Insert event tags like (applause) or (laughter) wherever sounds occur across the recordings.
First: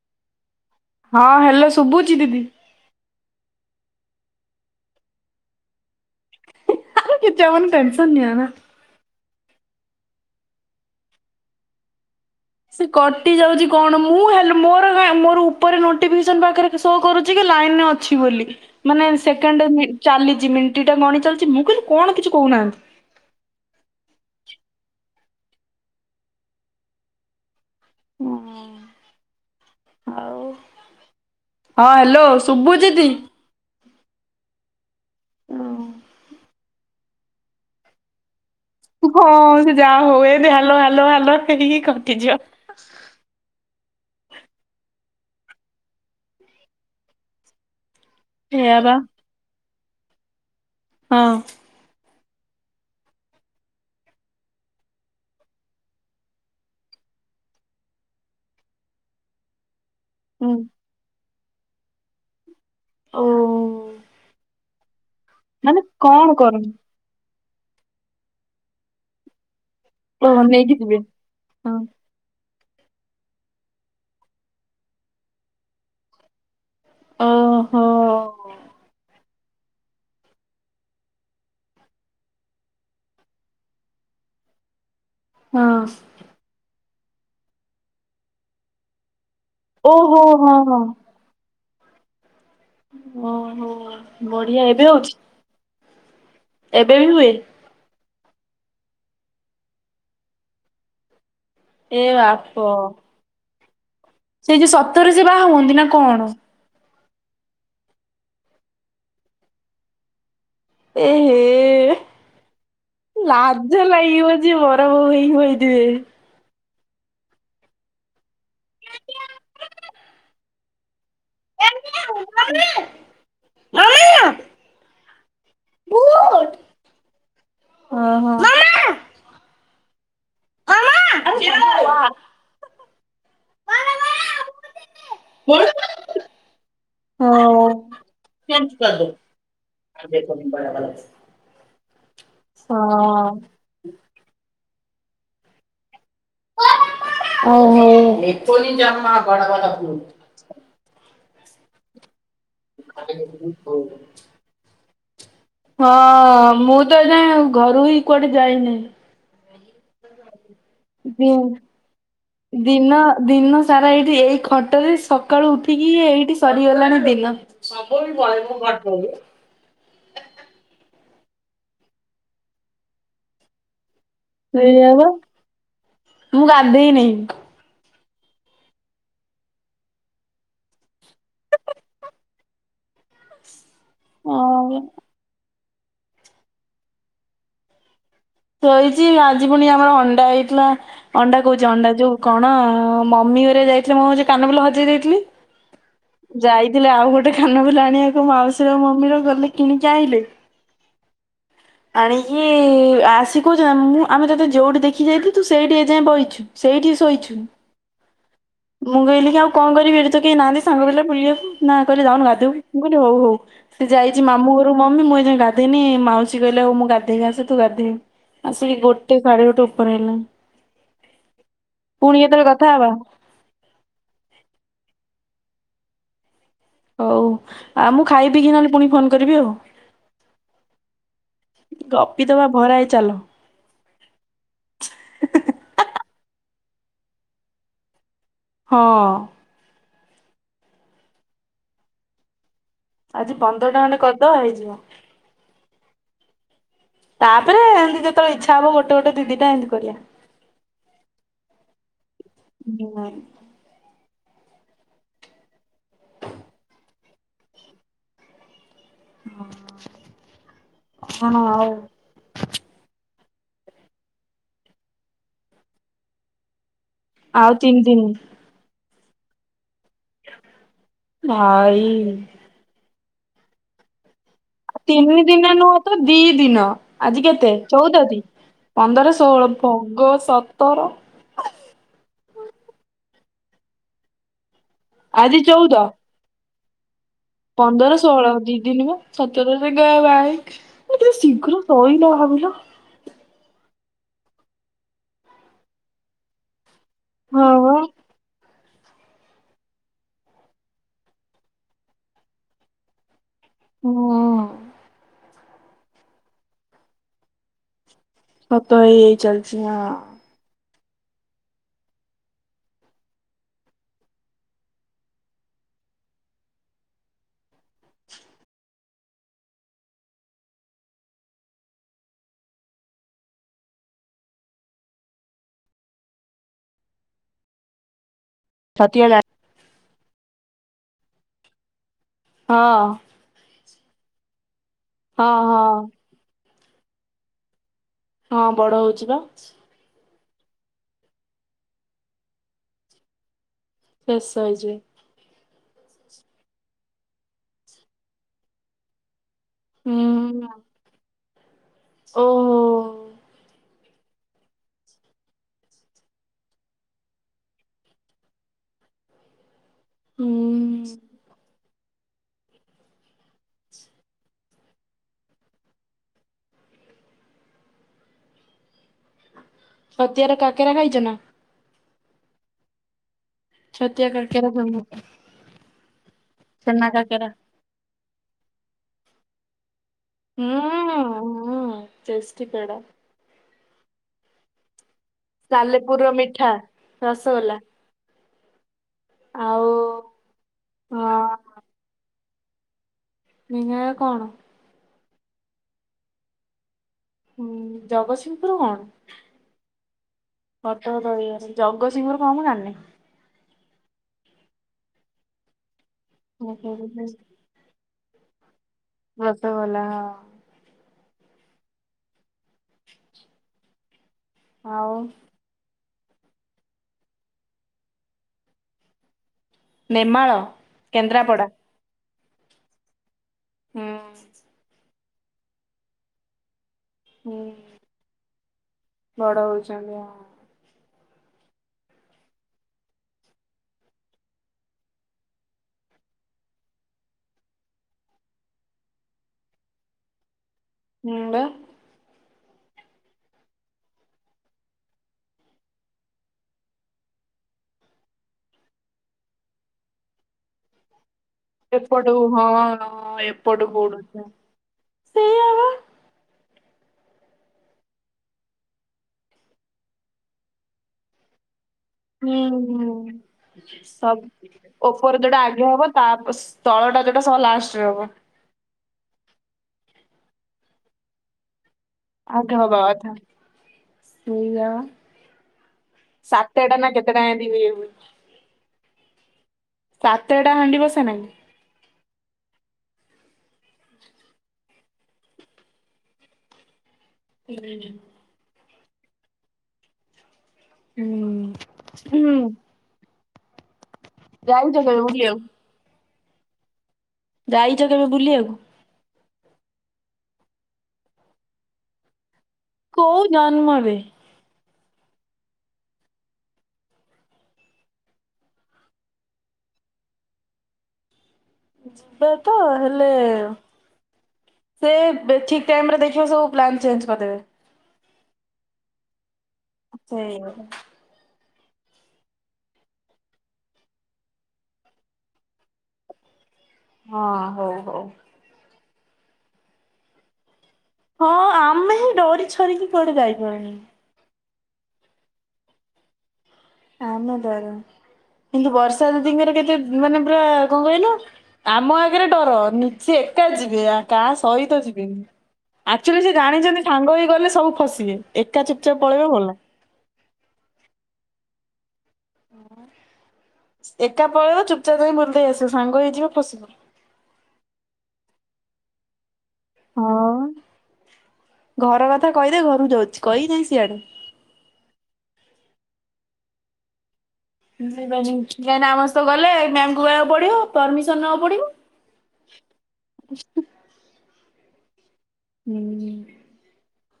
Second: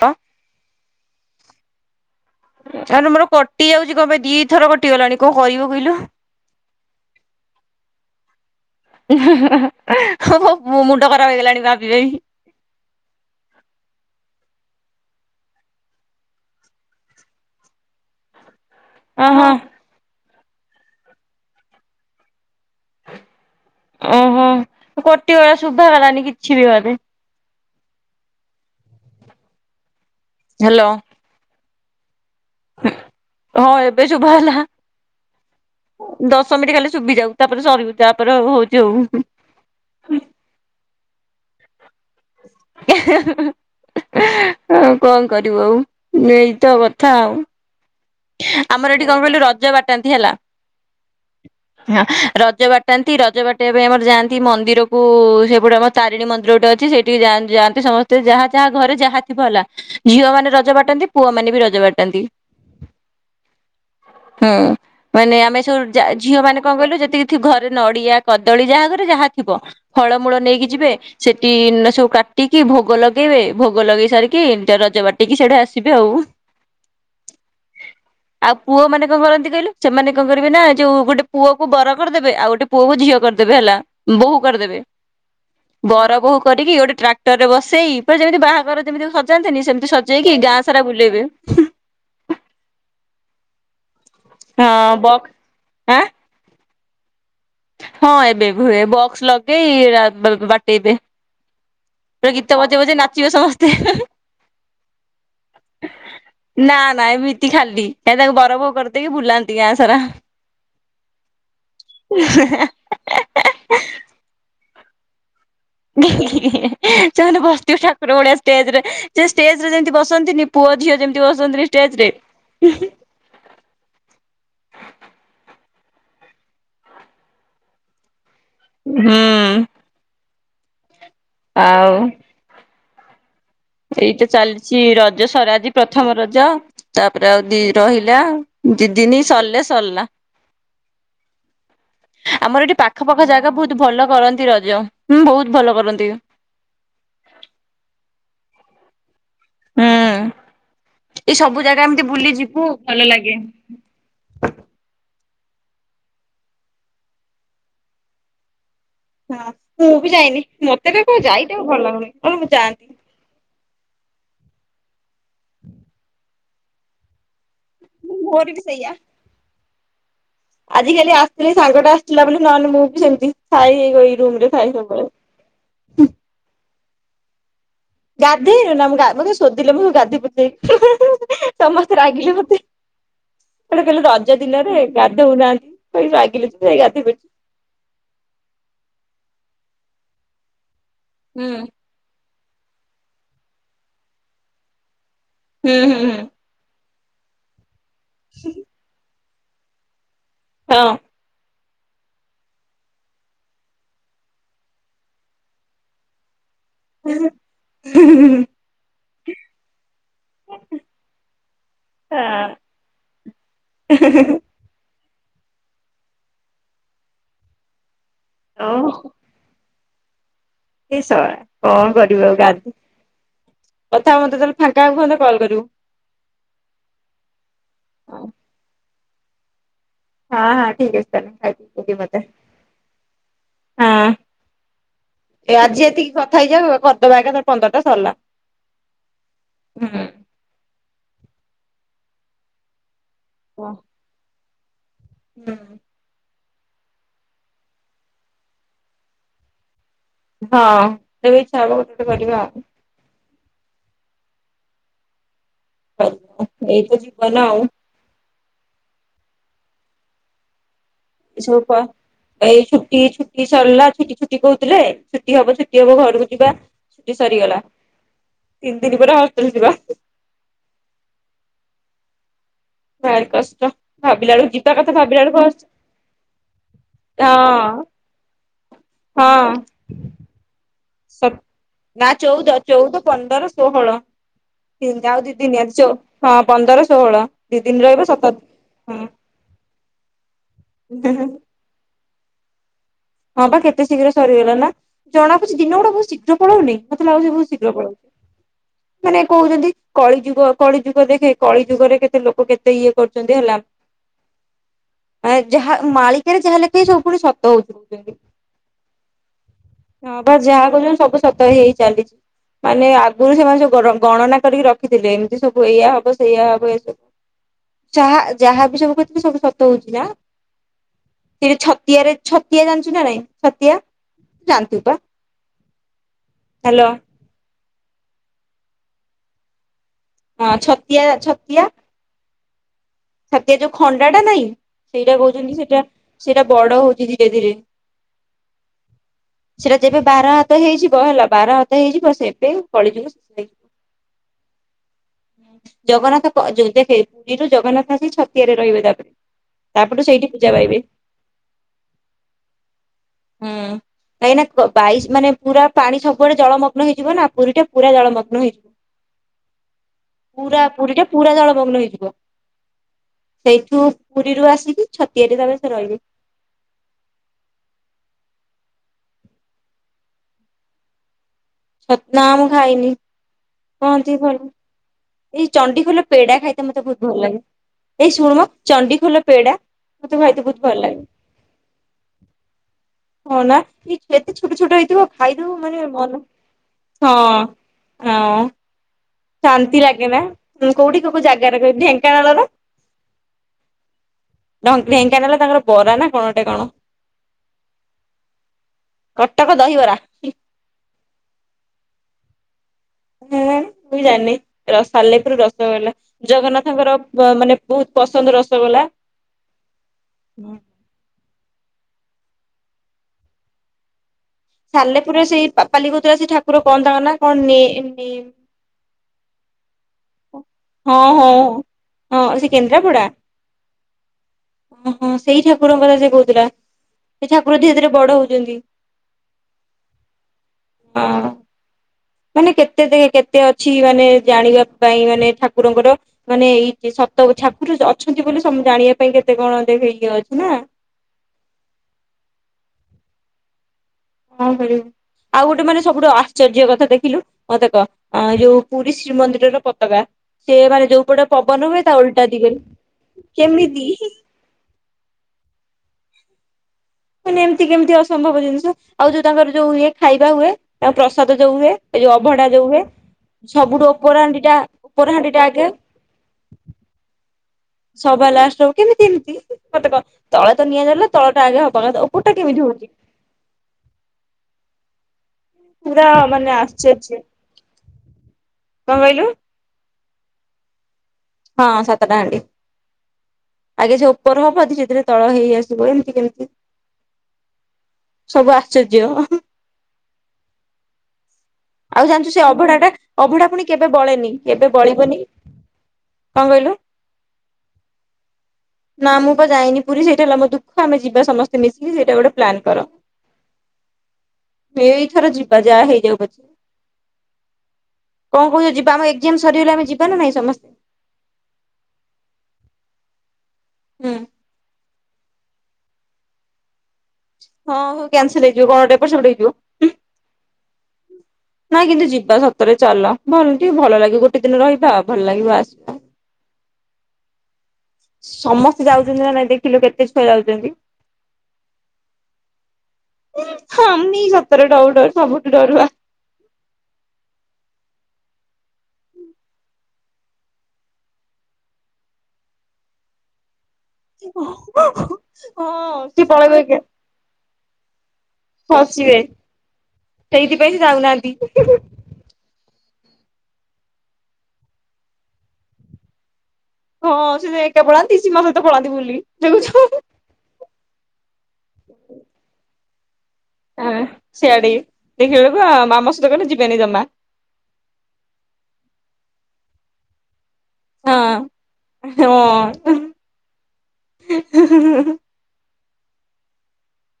ତ (unintelligible) ହଁ ହାଲୋ ଶୁଭୁଛି ଦିଦି। ଆଲୋ ମୋର କଟି ଯାଉଛି କଣ ପାଇଁ ଦିଥର କଟିଗଲାଣି କଣ କରିବ କହିଲୁ। ହେ କିଛି ହ ଟେନସନ ନଆନା (unintelligible) ମୋ ମୁଣ୍ଡ ଖରାପ ହେଇଗଲାଣି ଭାବି ଭାବି (unintelligible) ସେ କଟି ଯାଉଛି କଣ ମୁଁ ହେଲେ ମୋର ମୋର ଉପରେ ନୋଟିଫିକେସନ ପାଖରେ ସୋ କରୁଛି କି ଲାଇନ୍ ରେ ଅଛି ବୋଲି। ମାନେ ଓହୋ ସେକେଣ୍ଡ ମି ଚାଲିଛି ମିନିଟ୍ ଟା ଗଣି ଚାଲିଛି ମୁଁ କହିଲି କି କଣ କିଛି କହୁନାହାନ୍ତି। ଓହୋ ତ କଟି ଗଲା ଶୁଭା ଗଲାନି କିଛି ବି ଘରେ ହଁ ହ୍ୟାଲୋ ହାଲୋ। ଶୁଭୁଛି ଟି? ହଁ ଏବେ ଶୁଭାହେଲା। ଦଶ ମିନିଟ୍ ଖାଲି ଶୁଭିଯାଉ ତାପରେ ସରିବୁ ତାପରେ ହଉ - ହଉଚି। ହଁ ସେ ଯାହା ହଉ ଏବେ ହଲୋ ହେଲୋ ହେଲୋ ହେଇକି କଟିଯବ। ହଉ କଣ କରିବୁ ଆଉ ଏଇତ କଥା ଆଉ (unintelligible) ଏଇଆ ବା ଆମର ଏଠି କଣ କହିଲୁ ରଜ ବାଟାନ୍ତି ହେଲା। ହଁ। ହଁ ରଜ ବାଟାନ୍ତି ରଜ ବାଟିବା ପାଇଁ ଆମର ଯାଆନ୍ତି ମନ୍ଦିରକୁ ସେପଟେ ଆମର ତାରିଣୀ ମନ୍ଦିର ଗୋଟେ ଅଛି ସେଇଠି ଯାଆନ୍ତି ଯାଆନ୍ତି ସମସ୍ତେ ଯାହା ଯାହା ଘରେ ଯାହା ଥିବ ହେଲା। ହୁଁ ଝିଅମାନେ ରଜ ବାଟାନ୍ତି ପୁଅମାନେ ବି ରଜ ବାଟାନ୍ତି। ଓ। ହୁଁ ମାନେ ଆମେ ସବୁ ଯା କଣ ଝିଅ ମାନେ କରନି କଣ କହିଲୁ ଯେତିକି ଥି ଘରେ ନଡିଆ କଦଳୀ ଯାହା ଘରେ ଯାହା ଥିବ ଫଳମୂଳ ନେଇକି ଯିବେ ସେଠି ହଁ ସବୁ କା କାଟିକି ଭୋଗ ଲଗେଇବେ ଭୋଗ ଲଗେଇ ସାରିକି ଏମିତି ରଜ ବାଟେଇକି ସିଆଡ଼ୁ ଆସିବେ ଆଉ। ଓହୋ। ଆଉ ପୁଅ ମାନେ କଣ କରନ୍ତି କହିଲୁ? ସେମାନେ କଣ କରିବେ ନା ଯୋଉ ଗୋଟେ ପୁଅ କୁ ବର କରିଦେବେ ଆଉ ଗୋଟେ ପୁଅ କୁ ଝିଅ କରିଦେବେ ହେଲା। ବୋହୁ କରିଦେବେ। ହଁ। ବର ବୋହୁ କରିକି ଗୋଟେ ଟ୍ରାକ୍ଟର ରେ ବସେଇ ପ ଯେମିତି ବାହାଘର ଯେମିତି ସଜାନ୍ତିନି ସେମିତି ଓହୋ ସଜେଇକି ହଁ ଗାଁ ହଁ ସାରା ବୁଲେଇବେ। ଓହୋ ବଢିଆ ଏବେ ହଁ ହଉଛି। ବକ୍ ଆଁ ଏବେ ବି ହୁଏ। ହଁ ଏବେ ବି ହୁଏ ବକ୍ସ ଲଗେଇ ବା-ବାଟେଇବେ (unintelligible) ଏ ଗୀତ ବାପ ବଜେଇବେ ଜେ ନାଚିବେ ସମସ୍ତେ (unintelligible) ସେଇ ଯୋଉ ସତରେ ସେ ବାହା ହୁଅନ୍ତି ନା କଣ? ନା ନା ଏମିତି ଖାଲି କାଇଁ ତାଙ୍କୁ ବର ବୋହୁ କରି ଦେଇକି ବୁଲାନ୍ତି ଗାଁ ସାରା ଏ ହେ ଲାଜଲାଗିବ। ଯିଏ ବର ବୋଉ ହେଇକି ବଇଥିବେ। ସେମାନେ ବସିଥିଵେ ଠାକୁର ଭଳିଆ ଷ୍ଟେଜେରେ ଯେ ଷ୍ଟେଜେ ରେ ଯେମିତି ବସନ୍ତିନେହି। ପୁଅ ଝିଅ ଯେମିତି ବସନ୍ତିନେହିଁ ଷ୍ଟେଜେ ରେ ଉଁ ହୁଁ। ଆମେ ନାଁ? ଭୁ ହଁ ହଁ ମା। ହୁଁ। ଆଉ। ଏଇତ ଚାଲିଛି ରଜ ସର ହଁ। ଆଜି ପ୍ରଥମ ରଜ। ତାପରେ ଆଉ ଦି ରହିଲା ଦିଦିନି ସରିଲେ ସରିଲା। ଆମର ଏଠି ପାଖ ପାାଖ ଜାଗା ବହୁତୁ ଭଲ କରନ୍ତି ରଜ ହୁଁ ବହୁତୁ ଭଲ କରନ୍ତି। (unintelligible) ଏ ସବୁ ଜାଗା ଏମିତି ବୁଲି ଯି (inaudible) ହଁ ମୁଁ ତ ଏଯାଏଁ ଘରୁ ହିଁ କୁଆଡେ ଯାଇନି। ହଁ ମୁଁ ବି ଯାଇନି। ମତେ କେତୋବୋଳେ ଯାଇତେଆଉ ଭଲଲାଗୁନେହିଁ ମୁଁ ଯାଏ। ତ ଦିନ। ତାର ଏଇଠି ଏଇ ଖଟରେ ସକାଳୁ ଉଠିକି ଏଇଠି ସରିଗଲାଣି ଦିନ। ମୋର ସବୁ (inaudible) ଆଜି କାଲି ଆସିଥିଲି ସାଙ୍ଗଟା ଆସିଥିଲା ବୋଲି ନହେଲେ ମୁଁ ବି ସେମିତି ସାଇ ହେଇରହିମି। ସେଇୟା ବା ମୁଁ ଗାଧେଇ ନେହିଁ। ଗାଧେଇନୁ ନା ମୁଁ ମତେ ଶୋଧିଲେ ମୁଁ ଗାଧେଇ ପଡି ଯାଇି ସମସ୍ତେ ରାଗିଲେ ମତେ। ଗୋଟେ କହିଲେ ରଜ ହଁ। ଦିନରେ ଗାଧୋଉନାହାନ୍ତି କହି ରାଗିଲେ ଯେ ଯାଇ ଗାଧେଇପଲି। ଶୋଇଚି ଆଜି ପୁଣି ଆମର ଅଣ୍ଡା ହେଇଥିଲା ଅଣ୍ଡା ହୁଁ କହୁଚି ଅଣ୍ଡା ଯୋଉ କଣ ମମି ଘରେ ଯାଇଥିଲେ ମୁଁ ହୋଉଚି କାନଫୁଲ ହଜେଇ ଦେଇଥିଲି। ହୁଁ ହୁଁ ହୁଁ। ଯାଇ ଥିଲେ ଆଉ ଗୋଟେ କାନଫୁଲ ଆଣିବାକୁ ମାଉସୀର ମମିର ଗଲେ କିଣିକି ଆଁଇଲେ। ହଁ। ଆଣିକି ଆସ୍ ଶିଏ କହୁଚନ୍ତି ମୁଁ ଆମେ ତତେ ଯୋଉଠି ଦେଖିକି ଯାଇଥିଲୁ ତୁ ସେଇଠି ଏ ଯାଏଁ ବଇଚୁ ସେଇଠି ଶୋଇଚୁ। ହୁଁ ହୁଁ ହୁଁ। ମୁଁ ଗହିଲିକି ଆଉ କଣ କରିବି ଏଠି ତ କେହି ନାହାନ୍ତି ସାଙ୍ଗ ପିଲା ବୁଲିବାକୁ। ନା କହିଲେ ଯାଉନୁ ହଁ ଗଧେଇବୁ ମୁ କହିଲି ହୋଉ ହୋଉ। ସେ ଯାଇଚି ମାମୁଁ ଘରୁ ମମି ମୁଁ ଏଯାଏଁ ଗାଧେଇନେହିଁ ମାଉସୀ କହିଲେ ହଉ ମୁଁ ଗାଧେଇକି ଆସେ ତୁ ଗାଧେଇବୁ। ଆସିକି ଓହୋ ଗୋଟେ ସାଢେ ଗୋଟେ ଉପରେ ହେଲାଣି। ଏ ସଳା କଣ ପୁଣି କରିବୁ ଆଉ କେତେବେଳେ କଥା ଗାଧେ ହବା କଥା ହବା ମତେ ଯେତେଳେ ଫାଙ୍କା ହବ ମତ କଲ୍ କରିବୁ। ହଉ ଆ ମୁଁ ହଁ ଖାଇ ପିକି ନହେଲେ ପୁଣି ଫୋନ୍ କରିବି ଆଉ। ହଁ ହଁ ଠିକ୍ ଅଛି ତାନେ। ଗପିଦବା ଭରାଏ ଚାଲ (inaudible) ହଁ ଏ ଆଜି ଏତିକି କଥା ହେଇଯାଉ କରିଦବା ଏକାଥରେ ପନ୍ଦରଟା ସରିଲା‌। ହଁ। ହୁଁ। ଆଜି ପନ୍ଦରଟା ଖଣ୍ଡେ କରିଦବା ହେଇଯିବ। ଦୁଁ। ତାପରେ ଏମିନ୍ତି ଯେତୋବେଳେ ଇଚ୍ଛା ହବ ଗୋଟେ ଗୋଟେ ଦି ଦି ଟା ଏମିନ୍ତି କରିବା। ବାଉ ତେବେ ଇଚ୍ଛା ହବ ଗୋଟେ ଗୋଟେ କରିବା। ହଁ। ହଉ ଏଇ ତ ଜୀବନ ଆଉ। ହଁ। ଏସବୁ ଆଉ ପା ଏଇ ଛୁଟି ଛୁଟି ସରିଲା ଛୁଟି ଛୁଟି କହୁଥିଲେ ଛୁଟି ହବ ଛୁଟି ହବ ଘରୁକୁ ଯିବା ଛୁଟି ଆଉ ସରିଗଲା ତିନି ଦିନି ତିନି ଦିନ ପରେ ହେଷ୍ଟେଲ୍ ଯିବା। ଭାଇ ଭାରି କଷ୍ଟ ଭାବିଲା ବେଳକୁ ଯିବ୍ ଆ ତିନି ଦିନ ନୁହଁ ତ ଦି ଦିନ ଆଜି କେତେ ହଁ ଚଉଦ ଟି। ପନ୍ଦର ଷୋହଳ ଭଗ ସତର। ସତ୍ ନା ଚଉଦ ଚଉଦ, ପନ୍ଦର, ଷୋହଳ। ନି ଆଉ ଦି ଦିନି ଆଜି ଚ ହଁ ପନ୍ଦର, ଷୋହଳ। ଦି ଦିନ ପନ୍ଦର ରହିବ ଷୋହଳ ସତର ଦି ଦିନ ହଁ ବା ସତରରେ ଗା ବାଇକ ଏତେ ଶୀଘ୍ର ସଇଲା ଭାବିଲ। ହଁ ବା କେତେ ଶୀଘ୍ର ସରିଗଲା ନା ଜଣା ପଡୁଛି ଦିନ ଗୁଡା ବହୁତ ଶୀଘ୍ର ପଳଉନି? ମତେ ଲଗୁଚି ହଁ ବହୁତ ବା ଶୀଘ୍ର ପଳଉଚି। ମାନେ କହୁଚନ୍ତି କଳି ଯୁଗ କଳି ଯୁଗ ଦେଖେ କଳି ଯୁଗରେ କେତେ ଲୋକ କେତେ ଇଏ କରୁଚନ୍ତି ହେଲା। ହୁଁ। ଏଁ ଯାହା ମାଳିକାରେ ଯାହା ଲେଖାହେଇ ସବୁ ପୁଣି ସତ ହଉଚି କହୁଚନ୍ତି। ସତ ହେଇ ହେଇ ଚାଲିଛି ଆଁ ହଁ ବା ଯାହା କହୁଛନ୍ତି ସବୁ ସତ ହେଇ ହେଇ ଚାଲିଛି। ମାନେ ଆଗରୁ ସେମାନେ ସବୁ ଗ ଗଣନା କରିକି ରଖିଥିଲେ ଏମିତି ସବୁ ଏଇଆ ହବ ସେଇୟା ହବ ଏ ସବୁ ଯହା ଯାହା ବି ସବୁ କହିିଥିଲେ ସବୁ ସତ ହଉଛି ନା। ସେ ଯଉ ଛତିଆରେ ଛ ତିଆ ଜାଣିଛୁ ନା ନାଇଁ ଛତିଆ ଜାଣିଥିବୁ ପା, ହ୍ୟାଲୋ ଷାଠିଏ ହଜାର ହଁ ଛତିଆ ଛତିଆ ହଁ ଛାତିଆ ଯୋଉ ଖଣ୍ଡାଟା ନାଇଁ ସେଇଟା ହଁ କହୁଛନ୍ତି ସେଇଟା ହଁ ସେଇଟା ବଡ ହଉଛି ଧୀରେ ଧୀରେ। ହଁ ବଡ ହଉଛି ବା। ସେଟା ଯେବେ ବାର ହାତ ହେଇଯିବ ହେଲା ବାର ହାତ ହେଇଯିବ ସେବେ କଳି ଯୁଗ ଶେଷ ହେଇଯିବ। ଶେଷ ହେଇଯିବ। ଜଗନ୍ନାଥ ଯୋଉ ଦେଖେ ପୁରୀରୁ ଜଗନ୍ନାଥ ଆସି ଛତିଆରେ ରହିବେ ତାପରେ। ତାପରଠୁ ସେଇଠି ହୁଁ ପୂଜା ପାଇବେ ଓହୋ ହୁଁ। କାହିଁକି ନା ବାଇଶ ମାନେ ପୁରା ପାଣି ସବୁଆଡେ ଜଳମଗ୍ନ ହେଇଯିବ ନା ପୁରୀ ଟା ପୁରା ଜଳମଗ୍ନ ହେଇଯିବ। ହୁଁ ପୁରା ପୁରୀ ଟା ପୁରା ଜଳମଗ୍ନ ହେଇଯିବ। ସେଇଠୁ ପୁରୀରୁ ଆସିକି ଛତିଆରେ ତାପରେ ସେ ରହିଵେ। ଛତିଆର କାକେରା ଖାଇଛ ନା? ସତନା ନା ମୁଁ ଖାଇନି। ଛତିଆ କହନ୍ତି ଭଲ କାକରା ଫେମସ। ଏଇ ଚଣ୍ଡି ଖୋଲ ପେଡା ଖାଇତେ ମତେ ବହୁତ ଭଲ କାକେରା ଲାଗେ ଏଇ ଶୁଣୁମ ଚଣ୍ଡି ଖୋଲ ପେଡା ମତେ ଖାଇତେ ବହୁତ ଭଲ ଲାଗେ। ହୁଁ ଟେଷ୍ଟି ପେଡା ହଁ ନା ଏତେ ଛୋଟ ଛୋଟ ହେଇଥିବ ଖାଇଦବ ମାନେ ସାଲେପୁରର ମନ ମିଠା ହଁ। ରସଗୋଲା ହଁ ଆଉ ଶାନ୍ତି ଲାଗେ ନା କୋଉଠି ହଁ କୋଉ ଜାଗାରେ କହିବି ଢେଙ୍କାନାଳ ର ଢେଙ୍କାନାଳ କଣ? ଢ଼ ଢ଼େଙ୍କାନେଲା ତାଙ୍କର ବରା ନା କଣ ଗୋଟେ କଣ ହୁଁ ଜଗତସିଂହପୁର କଣ? କଟକ ଦହିବରା। କଟକ ଦହିବରା ଜଗତସିଂହପୁର କଣ ମୁ ଜାଣିନି। ହୁଁ ମୁଇଁ ଜାଣିନି ର ସାଲେପୁର ରସଗୋଲା ଜଗନ୍ନାଥଙ୍କର ବ ମାନେ ବୋହୁତ ପସନ୍ଦ ରସଗୋଲା। ରସଗୋଲା ହଁ। ନାଁ ଆଉ ସାଲେପୁର ସେଇ ପାପାଲି କହୁଥିଲା ସେ ଠାକୁର କନ ତାଙ୍କ ନା କଣ ନି ନି ନେମାଳ ହଁ ହଁ କେନ୍ଦ୍ରାପଡା ହଁ ସେ କେନ୍ଦ୍ରାପଡ଼ା। ହୁଁ। ଓହୋ ସେଇ ଠାକୁରଙ୍କର ସେ କୋହୁଥିଲା। ସେ ହୁଁ ଠାକୁର ଧୀରେ ଧୀରେ ବଡ଼ ହଉଛନ୍ତି। ବଡ ହଉଛନ୍ତି ହଁ ହଁ ମାନେ କେତେ ଦେ କେତେ ଅଛି ମାନେ ଜାଣିବା ପାଇଁ ମାନେ ଠାକୁରଙ୍କର ମାନେ ଏଇ ସତ ଠାକୁର ଅଛନ୍ତି ବୋଲି ସ ଜାଣିବା ପାଇଁ କେତେ କଣ ଦେଖେ ଇଏ ଅଛି ନା। ହୁଁ ବା। ହଁ ଖେଳିବୁ ଆଉ ଗୋଟେ ମାନେ ସବୁଠୁ ଆଶ୍ଚର୍ଯ୍ୟ କଥା ଦେଖିଲୁ ମତେ କହ ଅ ଯୋଉ ପୁରୀ ଶ୍ରୀମନ୍ଦିରର ପତାକା ସେ ମାନେ ଯୋଉପଟ ପବନ ହୁଏ ତା ଏପଟକୁ ଓଲଟା ହଁ ହଁ ଦିଗରେ ଏପଟକୁ କେମିତି? ଉଡୁଛି ସେଇଆ ବା ମାନେ ଏମିତି କେମିତି ଅସମ୍ଭବ ଜିନିଷ ଆଉ ଯୋଉ ତାଙ୍କର ଯୋଉ ଇଏ ଖାଇବା ହୁଏ ଆଉ ପ୍ରସାଦ ଯୋଉ ହୁଏ। ଏଇ ଯୋଉ ଅଭଡ଼ା ହୁଁ ଯୋଉ ହୁଏ ହୁଁ। ସବୁଠୁ ଓପର ସବ ହାଣ୍ଡିଟା ଉପର ଯୋଉଟା ହାଣ୍ଡିଟା ଆଗେ ହବ ତା ସ ତଳଟା ଯୋଟା ସବା ଲାଷ୍ ସବା ଲାଷ୍ଟ ହବ କେମିତି ଏମିତି ମତେ କ ତଳେ ତ ନିଆଁ ଜଳିଲା ତଳଟା ଆଗେ ହବା କଥା ଓ ଆଗେ ହବା କଥା ସେୟା। ପୁରା ମାନେ ସାତେଟା ନା ଆଶ୍ଚର୍ଯ୍ୟ କେତେଟା ଏମିତି ଇଏ ହୁଏ। କଣ କହିଲୁ? ସାତେଟା ହାଣ୍ଡି ବସେନା ବେ? ହଁ ସାତଟା ହାଣ୍ଡି। ଆଗେ ସେ ଓପର ହବ ଧୀରେ ଧୀରେ ତଳ ହେଇ ଆସିବ ଏମିତି କେମିତି? ହୁଁ। ସବୁ ଆଶ୍ଚର୍ଯ୍ୟ। ହୁଁ। ଆଉ ଜାଣିଚୁ ହୁଁ ସେ ଅଭଡ଼ାଟା ଅଭଡ଼ା ପୁଣି କେବେ ବଳେନି କେବେ ଯାଇଛ ବଳିବନି। ବୁଲିବାକୁ? କଣ କହିଲୁ? ଯାଇଚ କେବେ ବୁଲିବାକୁ? ନା ମୁଁ ପା ଯାଇନି ପୁରୀ ସେଇଟା ଲା ମୋ ଦୁଃଖ ଆମେ ଯିବା ସମସ୍ତେ ମିଶିକି ସେଇଟା ଗୋଟେ ପ୍ଲାନ୍ କର। କୋଉ ଜନ୍ମରେ? ଏଇଥର ଯିବା ଯାହା ହେଇ ଯାଉ ପଛେ। କଣ କହୁଛ ଯିବା ଆମ ଏକ୍ଜାମ ସରିଗଲେ ଆମେ ଯିବା ନା ନାଇଁ ସମସ୍ ଯିବା ତ ହେଲେ ହୁଁ। ସେ ବେ ଠିକ୍ ଟାଇମ୍ ରେ ଦେଖିବ ସବୁ ପ୍ଲାନ୍ ଚେଞ୍ଜ କରିଦେବେ। ହଁ ହୋଉ କ୍ୟାନସଲ ହେଇଯିବ କଣ ଗୋଟେ ଏପଟ ସେପଟ ହେଇଥିବ। ହୁଁ। ହୁଁ ନାଇଁ କିନ୍ତୁ ଯିବା ସତରେ ଚାଲ ଭଲ ଟିକେ ଭଲ ଲାଗିବ ଗୋଟେ ଦିନ ରହିବା ଆଉ ଭଲ ଲାଗିବ ଆସିବା। ହଁ ହଉ। ହଉ। ସମସ୍ତେ ଯାଉଛନ୍ତି ନା ନାଇଁ ଦେଖିଲୁ କେତେ ଛୁଆ ଯାଉଛନ୍ତି। ହଁ ଆମେ ହିଁ ଡରି ଛରିକି କୁଆଡେ ଯାଇପାରୁନେ। ଆମେ ଡରୁ ଡରୁ ସବୁ ଡରୁଆ। ଆମ (unintelligible) କିନ୍ତୁ ବର୍ଷା ଦିଦିଙ୍କର କେତେ ମାନେ ପୁରା କଣ କହିଲ ଆମ ଆଗରେ ଡର ନିଜେ ଏକା ଯିବେ ଆ କାହା ସହିତ ଯିବେନି। ହଁ ଆକ୍ଚୁଆଲି ସିଏ ସେ ପଳେଇବେ ଏକା ଜାଣିଛନ୍ତି ସାଙ୍ଗ ହେଇ ଗଲେ ସବୁ ଫସିବେ ଏକା ଚୁପଚାପ ଫସିବେ ପଳେଇବେ ଭଲ। ସେଇଥିପାଇଁ ସେ ଯାଉନାହାନ୍ତି। ଏକା ପଳେଇବ ଚୁପଚାପ୍ ଜାଇ ବୁଲି ଦେଇ ଆସିବ, ସାଙ୍ଗ ହେଇଯିବ ଫଶିବ। ହଁ ସେ ଏକେ ପଳାନ୍ତି ସୀମା ସହିତ ପଳାନ୍ତି ବୋଲି ଦେଖୁଛ। ହଁ ଘର କଥା କହିଦେ ଘରୁକୁ ଯାଉଛି କହି (unintelligible) ସିଆଡେ ଦେଖିବା ବେଳକୁ ମାମା ସହିତ କହିଲେ ଯିବେନି ଜମା। କାଇଁକିନା ଆମ ସହିତ ଗଲେ ମ୍ୟାମକୁ କହିବାକୁ ପଡିବ। ପରମିସନ ହଁ ନେବାକୁ ପଡିବ। ହଁ (inaudible) ହୁଁ।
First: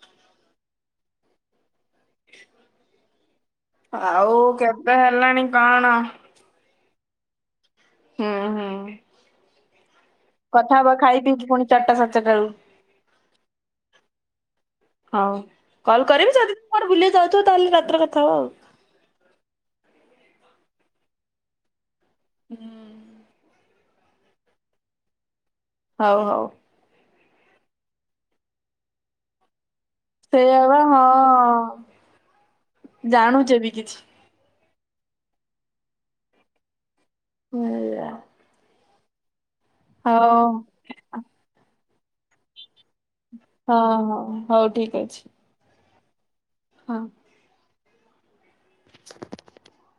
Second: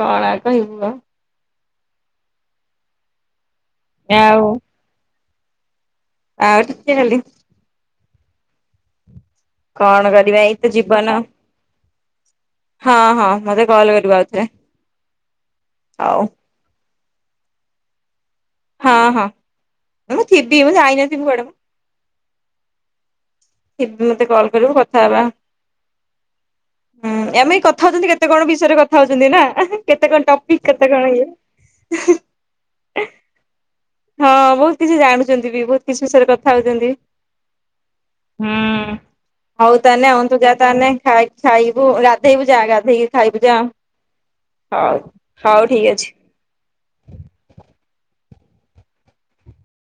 କଣ କହିବୁ ଆଉ? ଆଉ କେବେ ହେଲାଣି କଣ? ଆ ଟିକେ ହେଲଦି। ହୁଁ ହୁଁ କଣ କରିବା ଏଇତ କଥା ହବା ଜୀବନ ଖାଇ ପିଇକି ପୁଣି ଚାରିଟା ସାଢେ ଚାରିଟା ବଳୁ। ହଁ ହଁ ମତେ କଲ କରିବ ଆଉଥରେ। ହଁ କଲ ହଉ କରିବି ଯଦି (unintelligible) ବୁଲିବାକୁ ଯାଉଥିବ ତାହେଲେ ରାତିରେ କଥା ହବା ଆଉ। ହଁ ହଁ ମୁଁ ଥିବି ମୁଁ ଯାଇନଥିବି କୁଆଡେ ମୁଁ। ହୁଁ। ଥିବି ମତେ କଲ୍ କରିବୁ କଥା ହବା। ହଉ ହଉ। ହୁଁ ଏମିତି କଥା ହଉଛନ୍ତି କେତେ କଣ ବିଷୟରେ କଥା ହଉଛନ୍ତି ନା। କେତେ କଣ ସେଇଆ ଟପିକ ବା କେତେ କଣ ହଁ ଇଏ। ଜାଣୁଛେ ବି କିଛି। ହଁ ବହୁତ କିଛି ଜାଣୁଛନ୍ତି ବି ବହୁତ କିଛି ବିଷୟରେ କଥା ହଉଛନ୍ତି। ହୁଁ। ହୁଁ ହଉ ତାହେଲେ ହଉ ତୁ ଯା ତାହେଲେ ଖାଇବୁ ଗାଧେଇବୁ ଯା ଗାଧେଇକି ଖାଇବୁ ଯା। ହଁ ହଉ ହଉ ଠିକ ଅଛି ହଉ ଠିକ ଅଛି। ହଁ। (unintelligible)